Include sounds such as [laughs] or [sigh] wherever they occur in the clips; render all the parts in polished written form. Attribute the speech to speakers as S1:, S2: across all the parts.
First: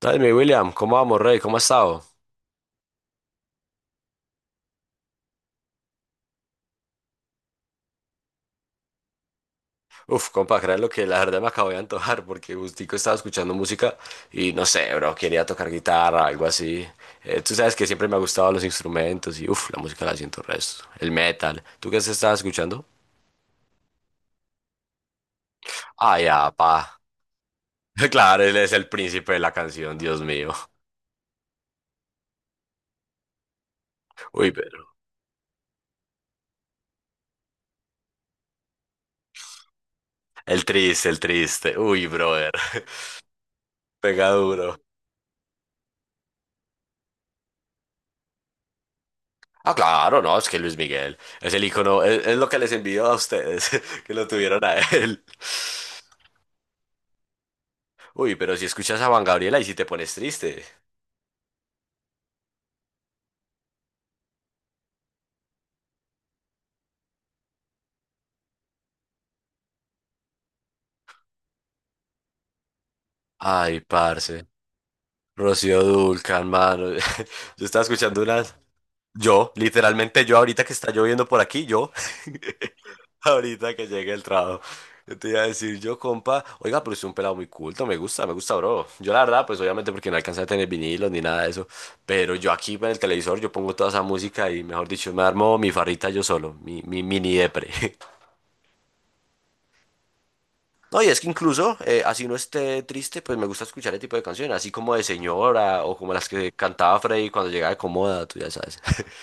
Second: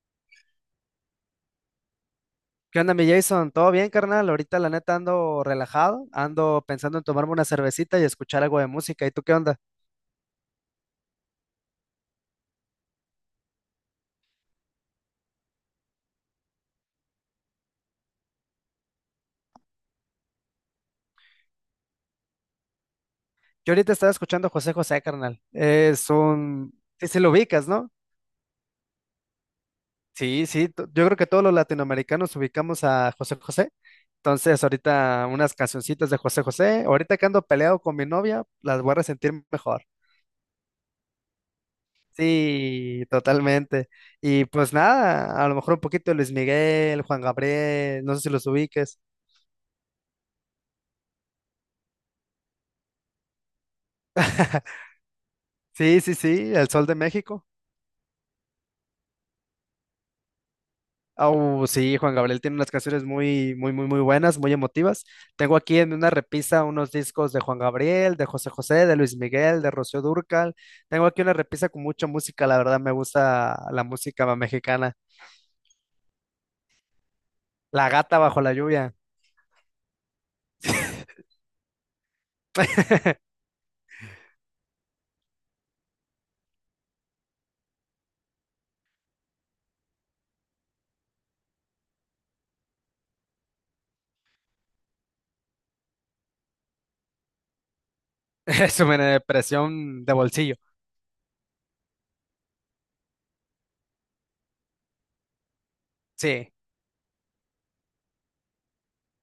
S1: Entonces, mi William, ¿cómo vamos, Rey? ¿Cómo has estado?
S2: ¿Qué onda, mi Jason? ¿Todo bien, carnal? Ahorita la neta ando relajado, ando pensando en tomarme una cervecita y escuchar algo de música. ¿Y tú qué onda?
S1: Uf, compa, crean lo que la verdad me acabo de antojar porque gustico estaba escuchando música y no sé, bro, quería tocar guitarra, algo así. Tú sabes que siempre me ha gustado los instrumentos y uf, la música la siento resto, el metal. ¿Tú qué estabas escuchando?
S2: Yo ahorita estaba escuchando a José José, carnal. Es
S1: Ah, ya,
S2: un...
S1: pa.
S2: Sí, sí lo ubicas, ¿no?
S1: [laughs] Claro, él es el príncipe de la canción, Dios
S2: Sí,
S1: mío.
S2: sí. Yo creo que todos los latinoamericanos ubicamos a José José.
S1: Uy,
S2: Entonces,
S1: pero
S2: ahorita unas cancioncitas de José José. Ahorita que ando peleado con mi novia, las voy a resentir mejor.
S1: el triste, el triste. Uy, brother. [laughs]
S2: Sí, totalmente.
S1: Pega
S2: Y pues
S1: duro.
S2: nada, a lo mejor un poquito de Luis Miguel, Juan Gabriel, no sé si los ubiques.
S1: Ah, claro, no, es que Luis Miguel es el icono, es lo que les envió a ustedes, [laughs] que lo tuvieron a
S2: [laughs]
S1: él.
S2: Sí, sí, sí, El Sol de México.
S1: Uy, pero si escuchas a Juan Gabriel, y si te pones triste.
S2: Au, sí, Juan Gabriel tiene unas canciones muy, muy, muy, muy buenas, muy emotivas. Tengo aquí en una repisa unos discos de Juan Gabriel, de José José, de Luis Miguel, de Rocío Dúrcal. Tengo aquí una repisa con mucha música, la verdad me gusta
S1: Ay,
S2: la música
S1: parce.
S2: mexicana.
S1: Rocío Dulcan, mano. [laughs] Yo estaba
S2: La gata
S1: escuchando
S2: bajo
S1: una.
S2: la lluvia.
S1: Yo, literalmente yo ahorita que está lloviendo por aquí, yo, [laughs]
S2: [laughs]
S1: ahorita que llegue el trabajo, yo te iba a decir, yo, compa, oiga, pero es un pelado muy culto, me gusta, bro. Yo la verdad, pues obviamente porque no alcancé a tener vinilos ni nada de eso, pero yo aquí en el televisor, yo pongo toda esa música y, mejor dicho, me armo mi farrita yo solo, mi mini depre. [laughs]
S2: Es una depresión de bolsillo.
S1: No, y es que incluso, así no esté triste, pues me gusta escuchar ese tipo de canciones, así como de señora o como las
S2: Sí,
S1: que cantaba Freddy cuando llegaba de Comoda, tú ya sabes.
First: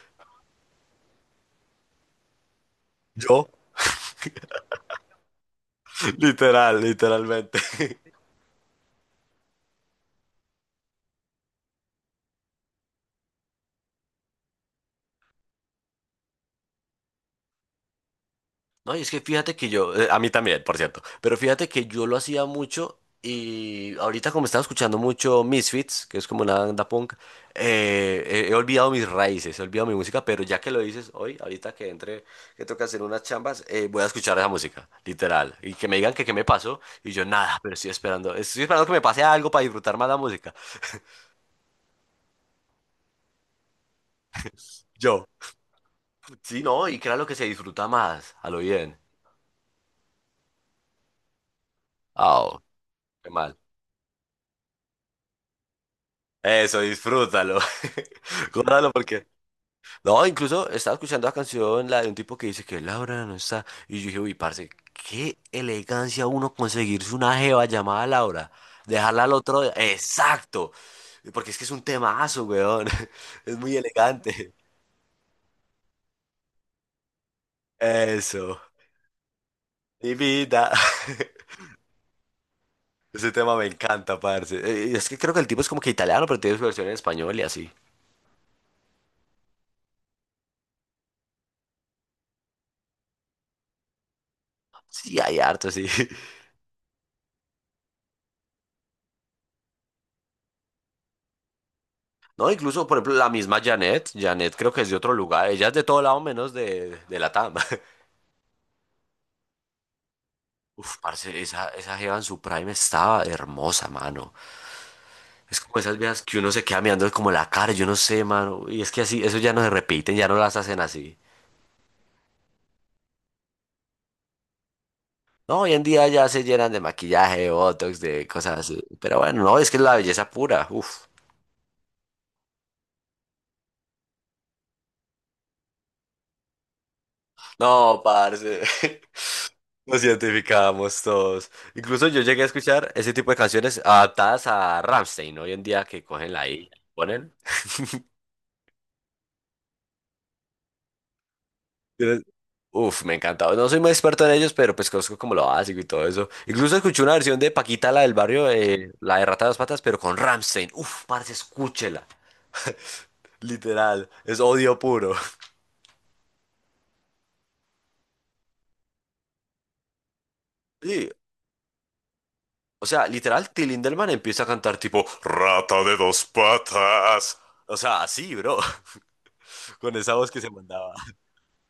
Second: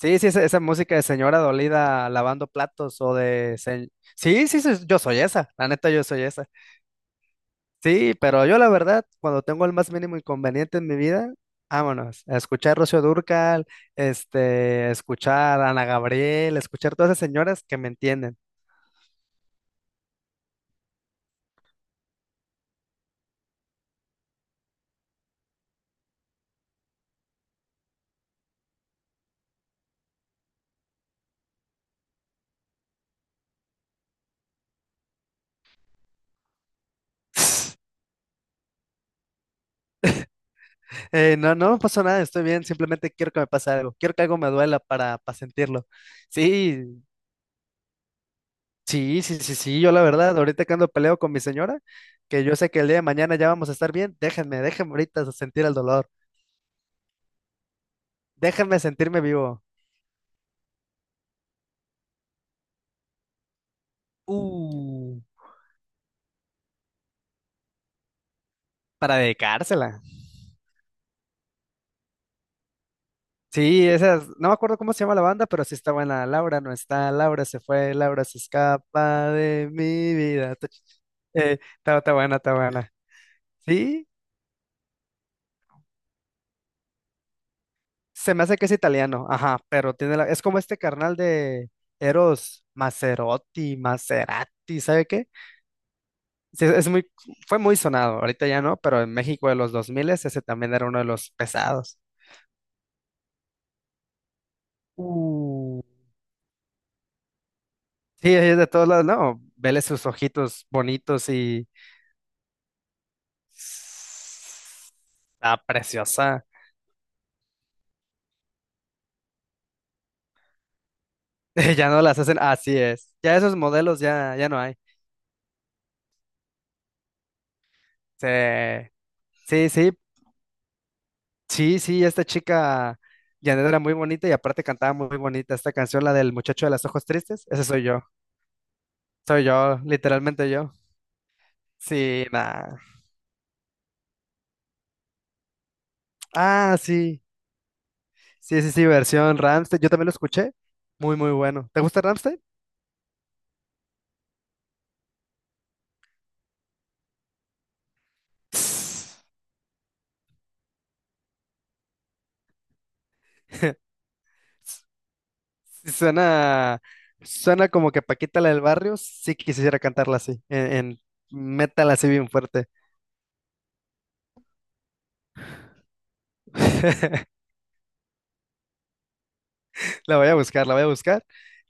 S2: sí, sí, esa música de señora dolida lavando platos o
S1: [laughs] Yo,
S2: de... Sí, sí, sí, yo soy esa, la neta yo soy esa.
S1: literal, literalmente.
S2: Sí, pero yo la verdad, cuando tengo el más mínimo inconveniente en mi vida, vámonos, a escuchar Rocío Dúrcal, este, a escuchar a Ana Gabriel, a escuchar todas esas señoras que me entienden.
S1: No, y es que fíjate que yo, a mí también, por cierto, pero fíjate que yo lo hacía mucho y ahorita como estaba escuchando mucho Misfits, que es como una banda punk, he olvidado mis raíces, he olvidado mi música, pero ya que lo dices hoy, ahorita que entre, que toca hacer unas chambas, voy a escuchar esa música, literal, y que me digan que qué me pasó, y yo nada, pero estoy
S2: [laughs]
S1: esperando, estoy esperando que me pase algo para disfrutar más la música.
S2: No, no me pasó nada, estoy bien, simplemente quiero que me pase algo, quiero que algo me duela
S1: Yo,
S2: para sentirlo.
S1: sí,
S2: Sí,
S1: no, y claro que se disfruta más, a lo bien.
S2: sí, sí, sí, sí, yo la verdad, ahorita que ando peleo con mi señora,
S1: Ah,
S2: que yo
S1: oh,
S2: sé que el día de
S1: qué
S2: mañana ya
S1: mal.
S2: vamos a estar bien, déjenme, déjenme ahorita sentir el dolor,
S1: Eso, disfrútalo. [laughs]
S2: déjenme
S1: Gózalo
S2: sentirme
S1: porque...
S2: vivo.
S1: No, incluso estaba escuchando la canción, la de un tipo que dice que Laura no está. Y yo dije, uy, parce,
S2: Uh,
S1: qué elegancia uno conseguirse una jeva llamada Laura.
S2: para
S1: Dejarla al otro día.
S2: dedicársela.
S1: Exacto. Porque es que es un temazo, weón. [laughs] Es muy
S2: Sí, esas, no
S1: elegante.
S2: me acuerdo cómo se llama la banda, pero sí está buena. Laura no está, Laura se fue, Laura se
S1: Eso.
S2: escapa de
S1: Mi
S2: mi vida.
S1: vida. [laughs]
S2: Está, está buena, está buena.
S1: Ese tema me
S2: Sí,
S1: encanta, parce. Es que creo que el tipo es como que italiano, pero tiene su versión en español y así.
S2: se me hace que es italiano, ajá, pero tiene es como este carnal de Eros Maserotti, Maserati, ¿sabe
S1: Sí,
S2: qué?
S1: hay harto, sí. [laughs]
S2: Sí, es muy, fue muy sonado, ahorita ya no, pero en México de los 2000 ese también era uno de los pesados.
S1: No, incluso, por ejemplo, la misma Janet. Janet creo que es de otro lugar. Ella es
S2: Uh,
S1: de todo lado menos de Latam. [laughs]
S2: Sí, es de todos lados, no, vele sus ojitos
S1: Uf,
S2: bonitos
S1: parce, esa,
S2: y...
S1: esa jeva en su prime estaba hermosa, mano.
S2: Está
S1: Es como esas viejas que
S2: preciosa.
S1: uno se queda mirando como la cara, yo no sé, mano. Y es que así, eso ya no se repiten, ya no las hacen así.
S2: [laughs] Ya no las hacen, así es. Ya esos modelos ya, ya no hay.
S1: No, hoy en día ya se llenan de maquillaje, de botox, de cosas así.
S2: Se-
S1: Pero bueno, no,
S2: Sí,
S1: es que es
S2: sí,
S1: la belleza pura, uf.
S2: sí, sí, esta chica Janet era muy bonita y aparte cantaba muy bonita esta canción, la del muchacho de los ojos tristes. Ese
S1: No, parce. [laughs]
S2: soy yo,
S1: Nos
S2: literalmente yo.
S1: identificamos todos. Incluso yo
S2: Sí,
S1: llegué a
S2: nada.
S1: escuchar ese tipo de canciones adaptadas a Rammstein, ¿no? Hoy en día que cogen la I,
S2: Ah, sí.
S1: ponen. [laughs]
S2: Sí, sí, sí, versión Rammstein. Yo también lo escuché. Muy, muy bueno. ¿Te gusta
S1: Tienes-
S2: Rammstein?
S1: Uf, me encantaba. No soy muy experto en ellos, pero pues conozco como lo básico y todo eso. Incluso escuché una versión de Paquita, la del barrio, la
S2: Tss.
S1: de Rata de dos Patas, pero con Rammstein. Uf, parce, escúchela.
S2: [laughs]
S1: Literal, es odio puro. [laughs]
S2: Sí, suena, suena como que Paquita la del barrio. Sí quisiera cantarla así, en
S1: Sí,
S2: metal así bien fuerte.
S1: o sea, literal, Till Lindemann empieza a cantar tipo Rata de dos patas.
S2: [laughs]
S1: O sea, así, bro, [laughs] con esa
S2: La voy
S1: voz
S2: a
S1: que se
S2: buscar, la voy a
S1: mandaba.
S2: buscar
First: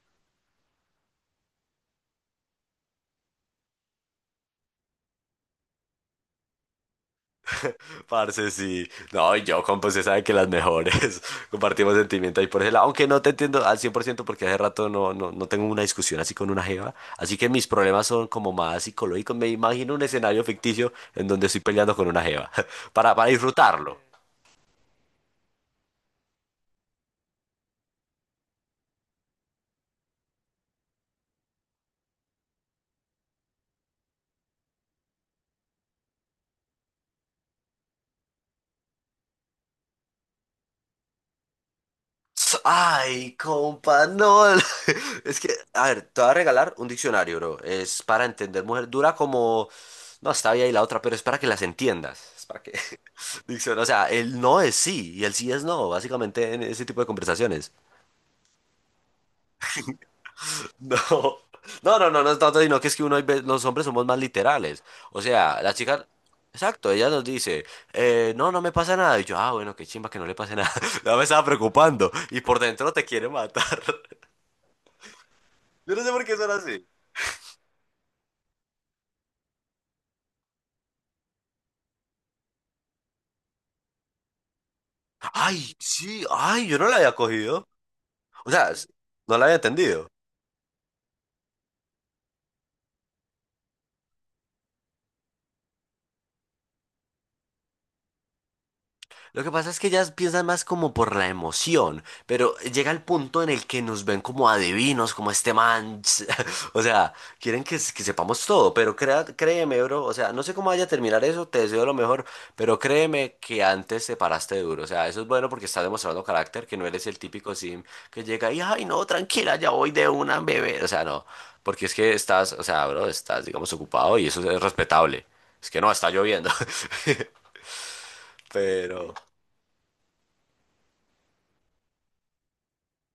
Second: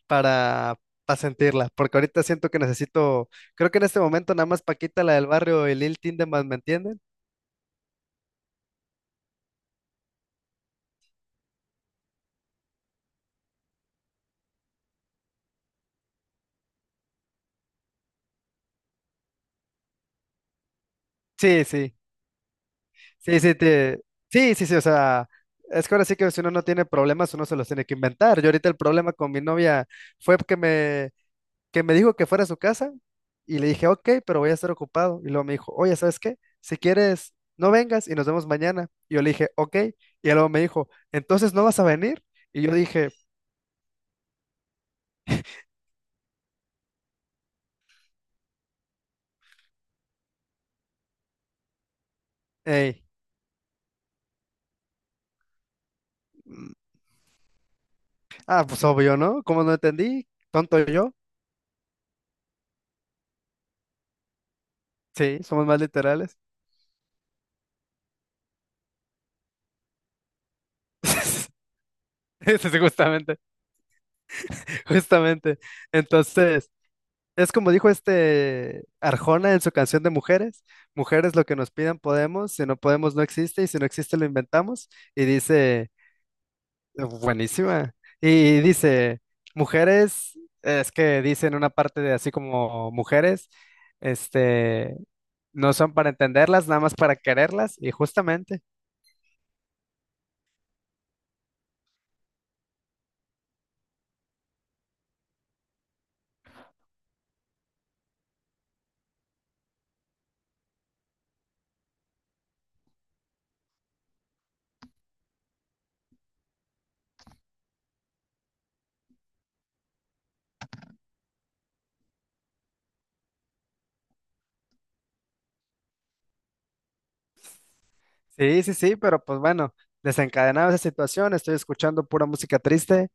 S2: para, para sentirla, porque ahorita siento que necesito, creo que en este momento nada más Paquita la del barrio y Lil Tindemann, ¿me entienden?
S1: [laughs] Parce, sí. No, y yo, compa, usted sabe que las mejores. [laughs] Compartimos sentimiento ahí por ese lado. Aunque no te entiendo al 100% porque hace rato no tengo una discusión así con una jeva. Así que mis problemas son como más psicológicos. Me imagino un escenario ficticio en donde estoy
S2: Sí, sí.
S1: peleando con una jeva. [laughs] Para
S2: Sí, sí,
S1: disfrutarlo.
S2: te... sí, sí, sí, o sea, es que ahora sí que si uno no tiene problemas, uno se los tiene que inventar. Yo ahorita el problema con mi novia fue que me dijo que fuera a su casa y le dije, ok, pero voy a estar ocupado. Y luego me dijo, oye, ¿sabes qué? Si quieres, no vengas y nos vemos mañana. Y yo le dije, ok. Y luego me dijo, entonces no vas a venir. Y yo dije,
S1: Ay, compa, no. [laughs] Es que, a ver, te voy a regalar un diccionario, bro. Es para entender mujer. Dura como. No, está bien ahí la otra, pero es para que las entiendas. Es para que.
S2: hey,
S1: [laughs] Diccionario. O sea, el no es sí y el sí es no, básicamente en
S2: mm,
S1: ese tipo de conversaciones.
S2: pues obvio, ¿no? ¿Cómo no entendí?
S1: [laughs]
S2: Tonto yo.
S1: No. No, no, no, no es tanto, sino que es que uno, hay los hombres somos más literales. O
S2: Sí,
S1: sea,
S2: somos
S1: la
S2: más
S1: chica.
S2: literales.
S1: Exacto, ella nos dice, no me pasa nada. Y yo, ah, bueno, qué chimba que no le pase nada. [laughs] No me estaba
S2: [laughs]
S1: preocupando. Y
S2: Sí,
S1: por
S2: sí,
S1: dentro te quiere
S2: justamente,
S1: matar.
S2: justamente.
S1: [laughs] Yo no sé por qué son
S2: Entonces...
S1: así.
S2: Es como dijo este Arjona en su canción de Mujeres, mujeres lo que nos pidan podemos, si no podemos no existe y si no existe lo inventamos. Y
S1: Ay,
S2: dice,
S1: sí, ay, yo no la había cogido.
S2: buenísima.
S1: O
S2: Y
S1: sea,
S2: dice,
S1: no la había entendido.
S2: mujeres, es que dice en una parte de así como mujeres, este, no son para entenderlas, nada más para quererlas. Y justamente.
S1: Lo que pasa es que ellas piensan más como por la emoción, pero llega el punto en el que nos ven como adivinos, como este man. [laughs] O sea, quieren que sepamos todo, pero créeme, bro. O sea, no sé cómo vaya a terminar eso, te deseo lo mejor, pero créeme que antes te paraste duro. O sea, eso es bueno porque estás demostrando carácter, que no eres el típico sim que llega y, ay, no, tranquila, ya voy de una bebé. O sea, no, porque es que estás, o sea, bro, estás, digamos, ocupado y eso es respetable. Es que no, está lloviendo. [laughs]
S2: Sí, sí, sí,
S1: Pero.
S2: pero pues bueno, desencadenada esa situación, estoy escuchando pura música triste,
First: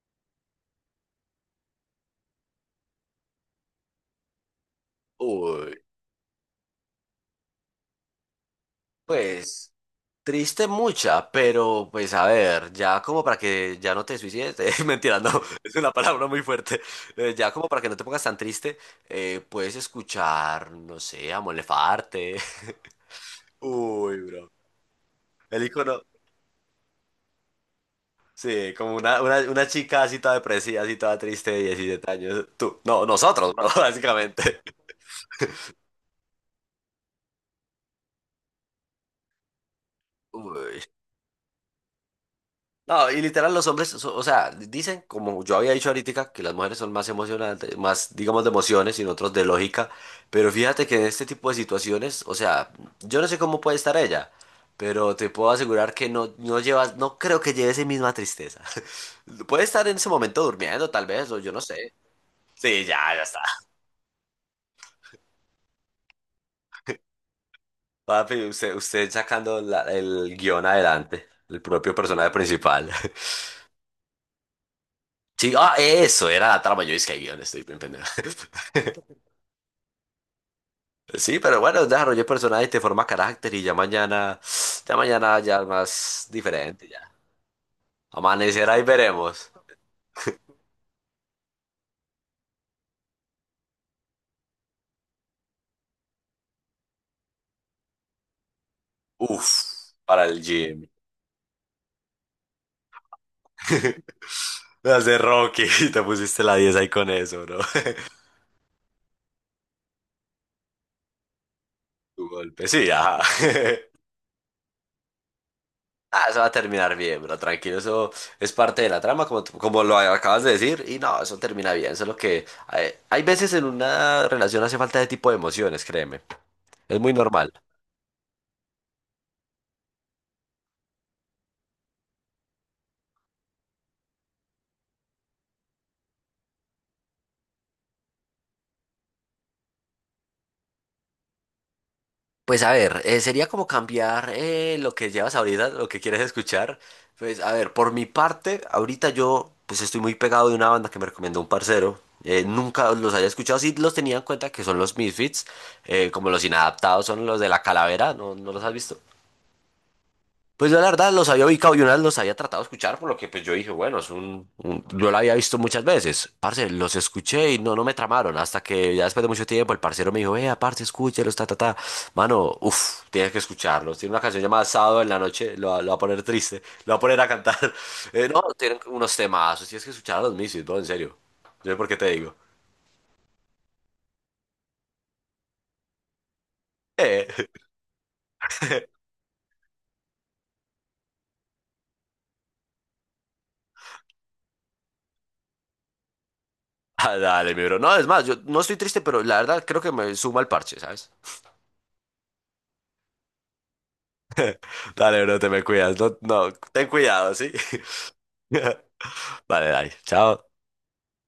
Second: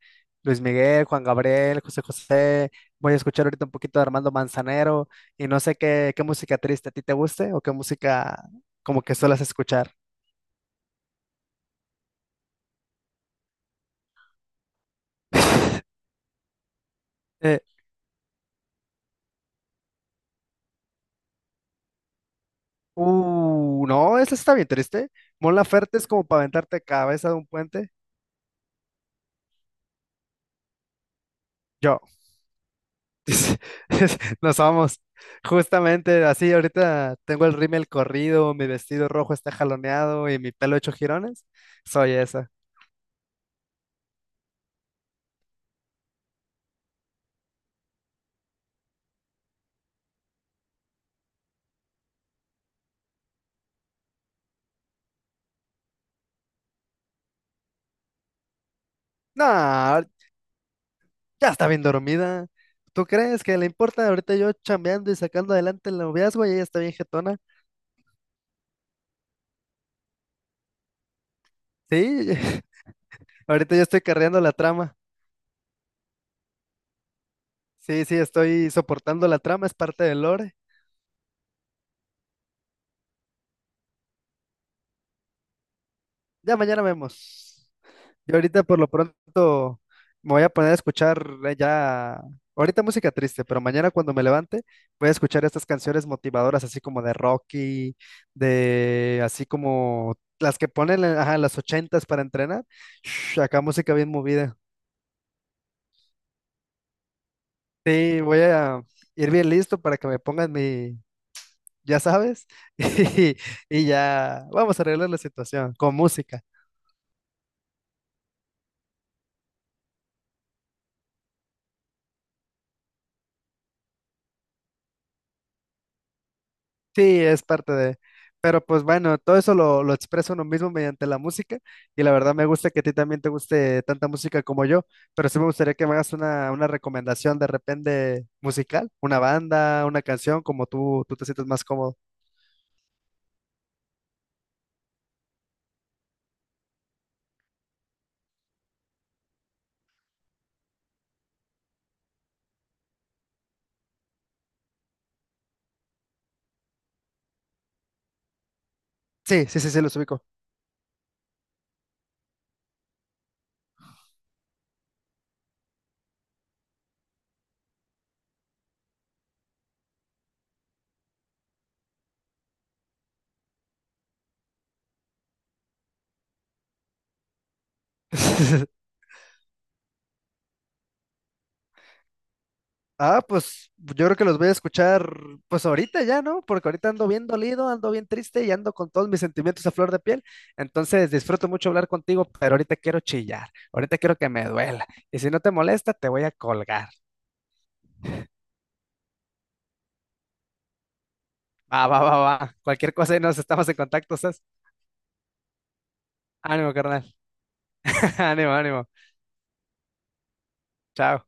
S2: Luis Miguel, Juan Gabriel, José José, voy a escuchar ahorita un poquito de Armando Manzanero y no sé
S1: Uy,
S2: qué, qué música triste a ti te guste o qué música como que suelas
S1: pues
S2: escuchar.
S1: triste mucha, pero pues a ver, ya como para que ya no te suicides, [laughs] mentira, no, es una palabra muy fuerte. Ya
S2: Eh,
S1: como para que no te pongas tan triste, puedes escuchar, no sé, a Mon Laferte. [laughs]
S2: no,
S1: Uy,
S2: esa
S1: bro,
S2: está bien triste. Mon
S1: el
S2: Laferte
S1: icono,
S2: es como para aventarte cabeza de un puente.
S1: sí, como una chica así toda depresiva, así toda triste de
S2: Yo.
S1: 17 años, tú, no, nosotros,
S2: [laughs]
S1: bro, [laughs]
S2: Nos
S1: básicamente.
S2: vamos. Justamente así, ahorita tengo el rímel corrido, mi vestido rojo está jaloneado y mi pelo
S1: Uy.
S2: hecho jirones. Soy esa.
S1: No, y literal los hombres, o sea, dicen, como yo había dicho ahorita, que las mujeres son más emocionantes, más, digamos, de emociones y nosotros de lógica, pero fíjate que en este tipo de situaciones, o sea, yo no sé cómo puede estar ella, pero te puedo asegurar que no, no llevas, no creo que lleve esa misma tristeza. [laughs] Puede estar en ese
S2: No,
S1: momento durmiendo, tal vez, o
S2: ya
S1: yo no
S2: está bien
S1: sé.
S2: dormida.
S1: Sí, ya,
S2: ¿Tú
S1: ya está.
S2: crees que le importa? Ahorita yo chambeando y sacando adelante el noviazgo y ella está bien jetona.
S1: Papi, usted sacando el guión adelante, el propio personaje
S2: Sí,
S1: principal.
S2: [laughs]
S1: [laughs]
S2: ahorita yo estoy carreando la trama.
S1: Sí, ah, eso era la trama, yo dije que guión, estoy bien pendejo.
S2: Sí, sí,
S1: [laughs]
S2: estoy soportando la trama, es parte del lore.
S1: Sí, pero bueno, desarrollé personajes, te forma carácter y ya mañana, ya mañana ya es más
S2: Ya mañana
S1: diferente ya.
S2: vemos. Yo ahorita
S1: Amanecerá
S2: por
S1: y
S2: lo
S1: veremos.
S2: pronto me voy a poner a escuchar ahorita música triste, pero mañana cuando me levante voy a escuchar estas canciones motivadoras, así como de Rocky, de así
S1: Uf,
S2: como
S1: para el
S2: las que
S1: gym.
S2: ponen en ajá, en las ochentas para entrenar. Shh, acá música bien movida.
S1: [laughs] Me hace Rocky, [laughs] te pusiste la 10 ahí con eso, bro. [laughs]
S2: Sí, voy a ir bien listo para que me pongan mi, ya
S1: Tu
S2: sabes,
S1: golpe,
S2: [laughs]
S1: sí, ajá.
S2: y, y
S1: [laughs]
S2: ya vamos a arreglar la situación con
S1: Ah, eso
S2: música.
S1: va a terminar bien, bro, tranquilo, eso es parte de la trama, como, como lo acabas de decir, y no, eso termina bien, solo que hay veces en una relación hace falta ese tipo de emociones, créeme, es
S2: Sí,
S1: muy
S2: es
S1: normal.
S2: parte de... Pero pues bueno, todo eso lo expresa uno mismo mediante la música y la verdad me gusta que a ti también te guste tanta música como yo, pero sí me gustaría que me hagas una recomendación de repente musical, una banda, una canción, como tú te sientes más cómodo.
S1: Pues a ver, sería como cambiar lo que llevas ahorita, lo que quieres escuchar. Pues a ver, por mi parte, ahorita yo pues estoy muy pegado de una banda que me recomendó un parcero. Nunca los había escuchado, sí los tenía en cuenta que son los Misfits, como los inadaptados son los de la calavera, ¿no, no los has visto?
S2: Sí, sí, sí, sí, los ubico.
S1: Pues yo la verdad los había ubicado y una vez los había tratado de escuchar, por lo que pues yo dije, bueno, es yo lo había visto muchas veces. Parce, los escuché y no me tramaron, hasta que ya después de mucho tiempo el parcero me dijo, vea, parce, escúchelos, ta, ta, ta. Mano, uff, tienes que escucharlos. Tiene una canción llamada Sábado en la noche, lo va a poner triste, lo va a poner a cantar. [laughs] No, tienen
S2: [laughs]
S1: unos temazos, tienes que escuchar a los Misis, bro, en serio. Yo sé por qué te digo.
S2: Ah, pues yo creo que los voy a escuchar pues ahorita ya, ¿no? Porque ahorita ando
S1: Eh.
S2: bien dolido, ando bien triste y ando con todos
S1: [laughs]
S2: mis sentimientos a flor de piel. Entonces disfruto mucho hablar contigo, pero ahorita quiero chillar, ahorita quiero que me duela. Y si no te molesta, te voy a colgar.
S1: Ah, dale, mi bro. No, es más, yo no estoy triste, pero la verdad creo que me suma el parche, ¿sabes?
S2: Va, va, va, va. Cualquier cosa y nos estamos en contacto, ¿sabes?
S1: Dale, bro, te me cuidas. No, no,
S2: Ánimo,
S1: ten
S2: carnal.
S1: cuidado, ¿sí?
S2: [laughs] Ánimo, ánimo.
S1: [laughs] Vale, dale. Chao.
S2: Chao.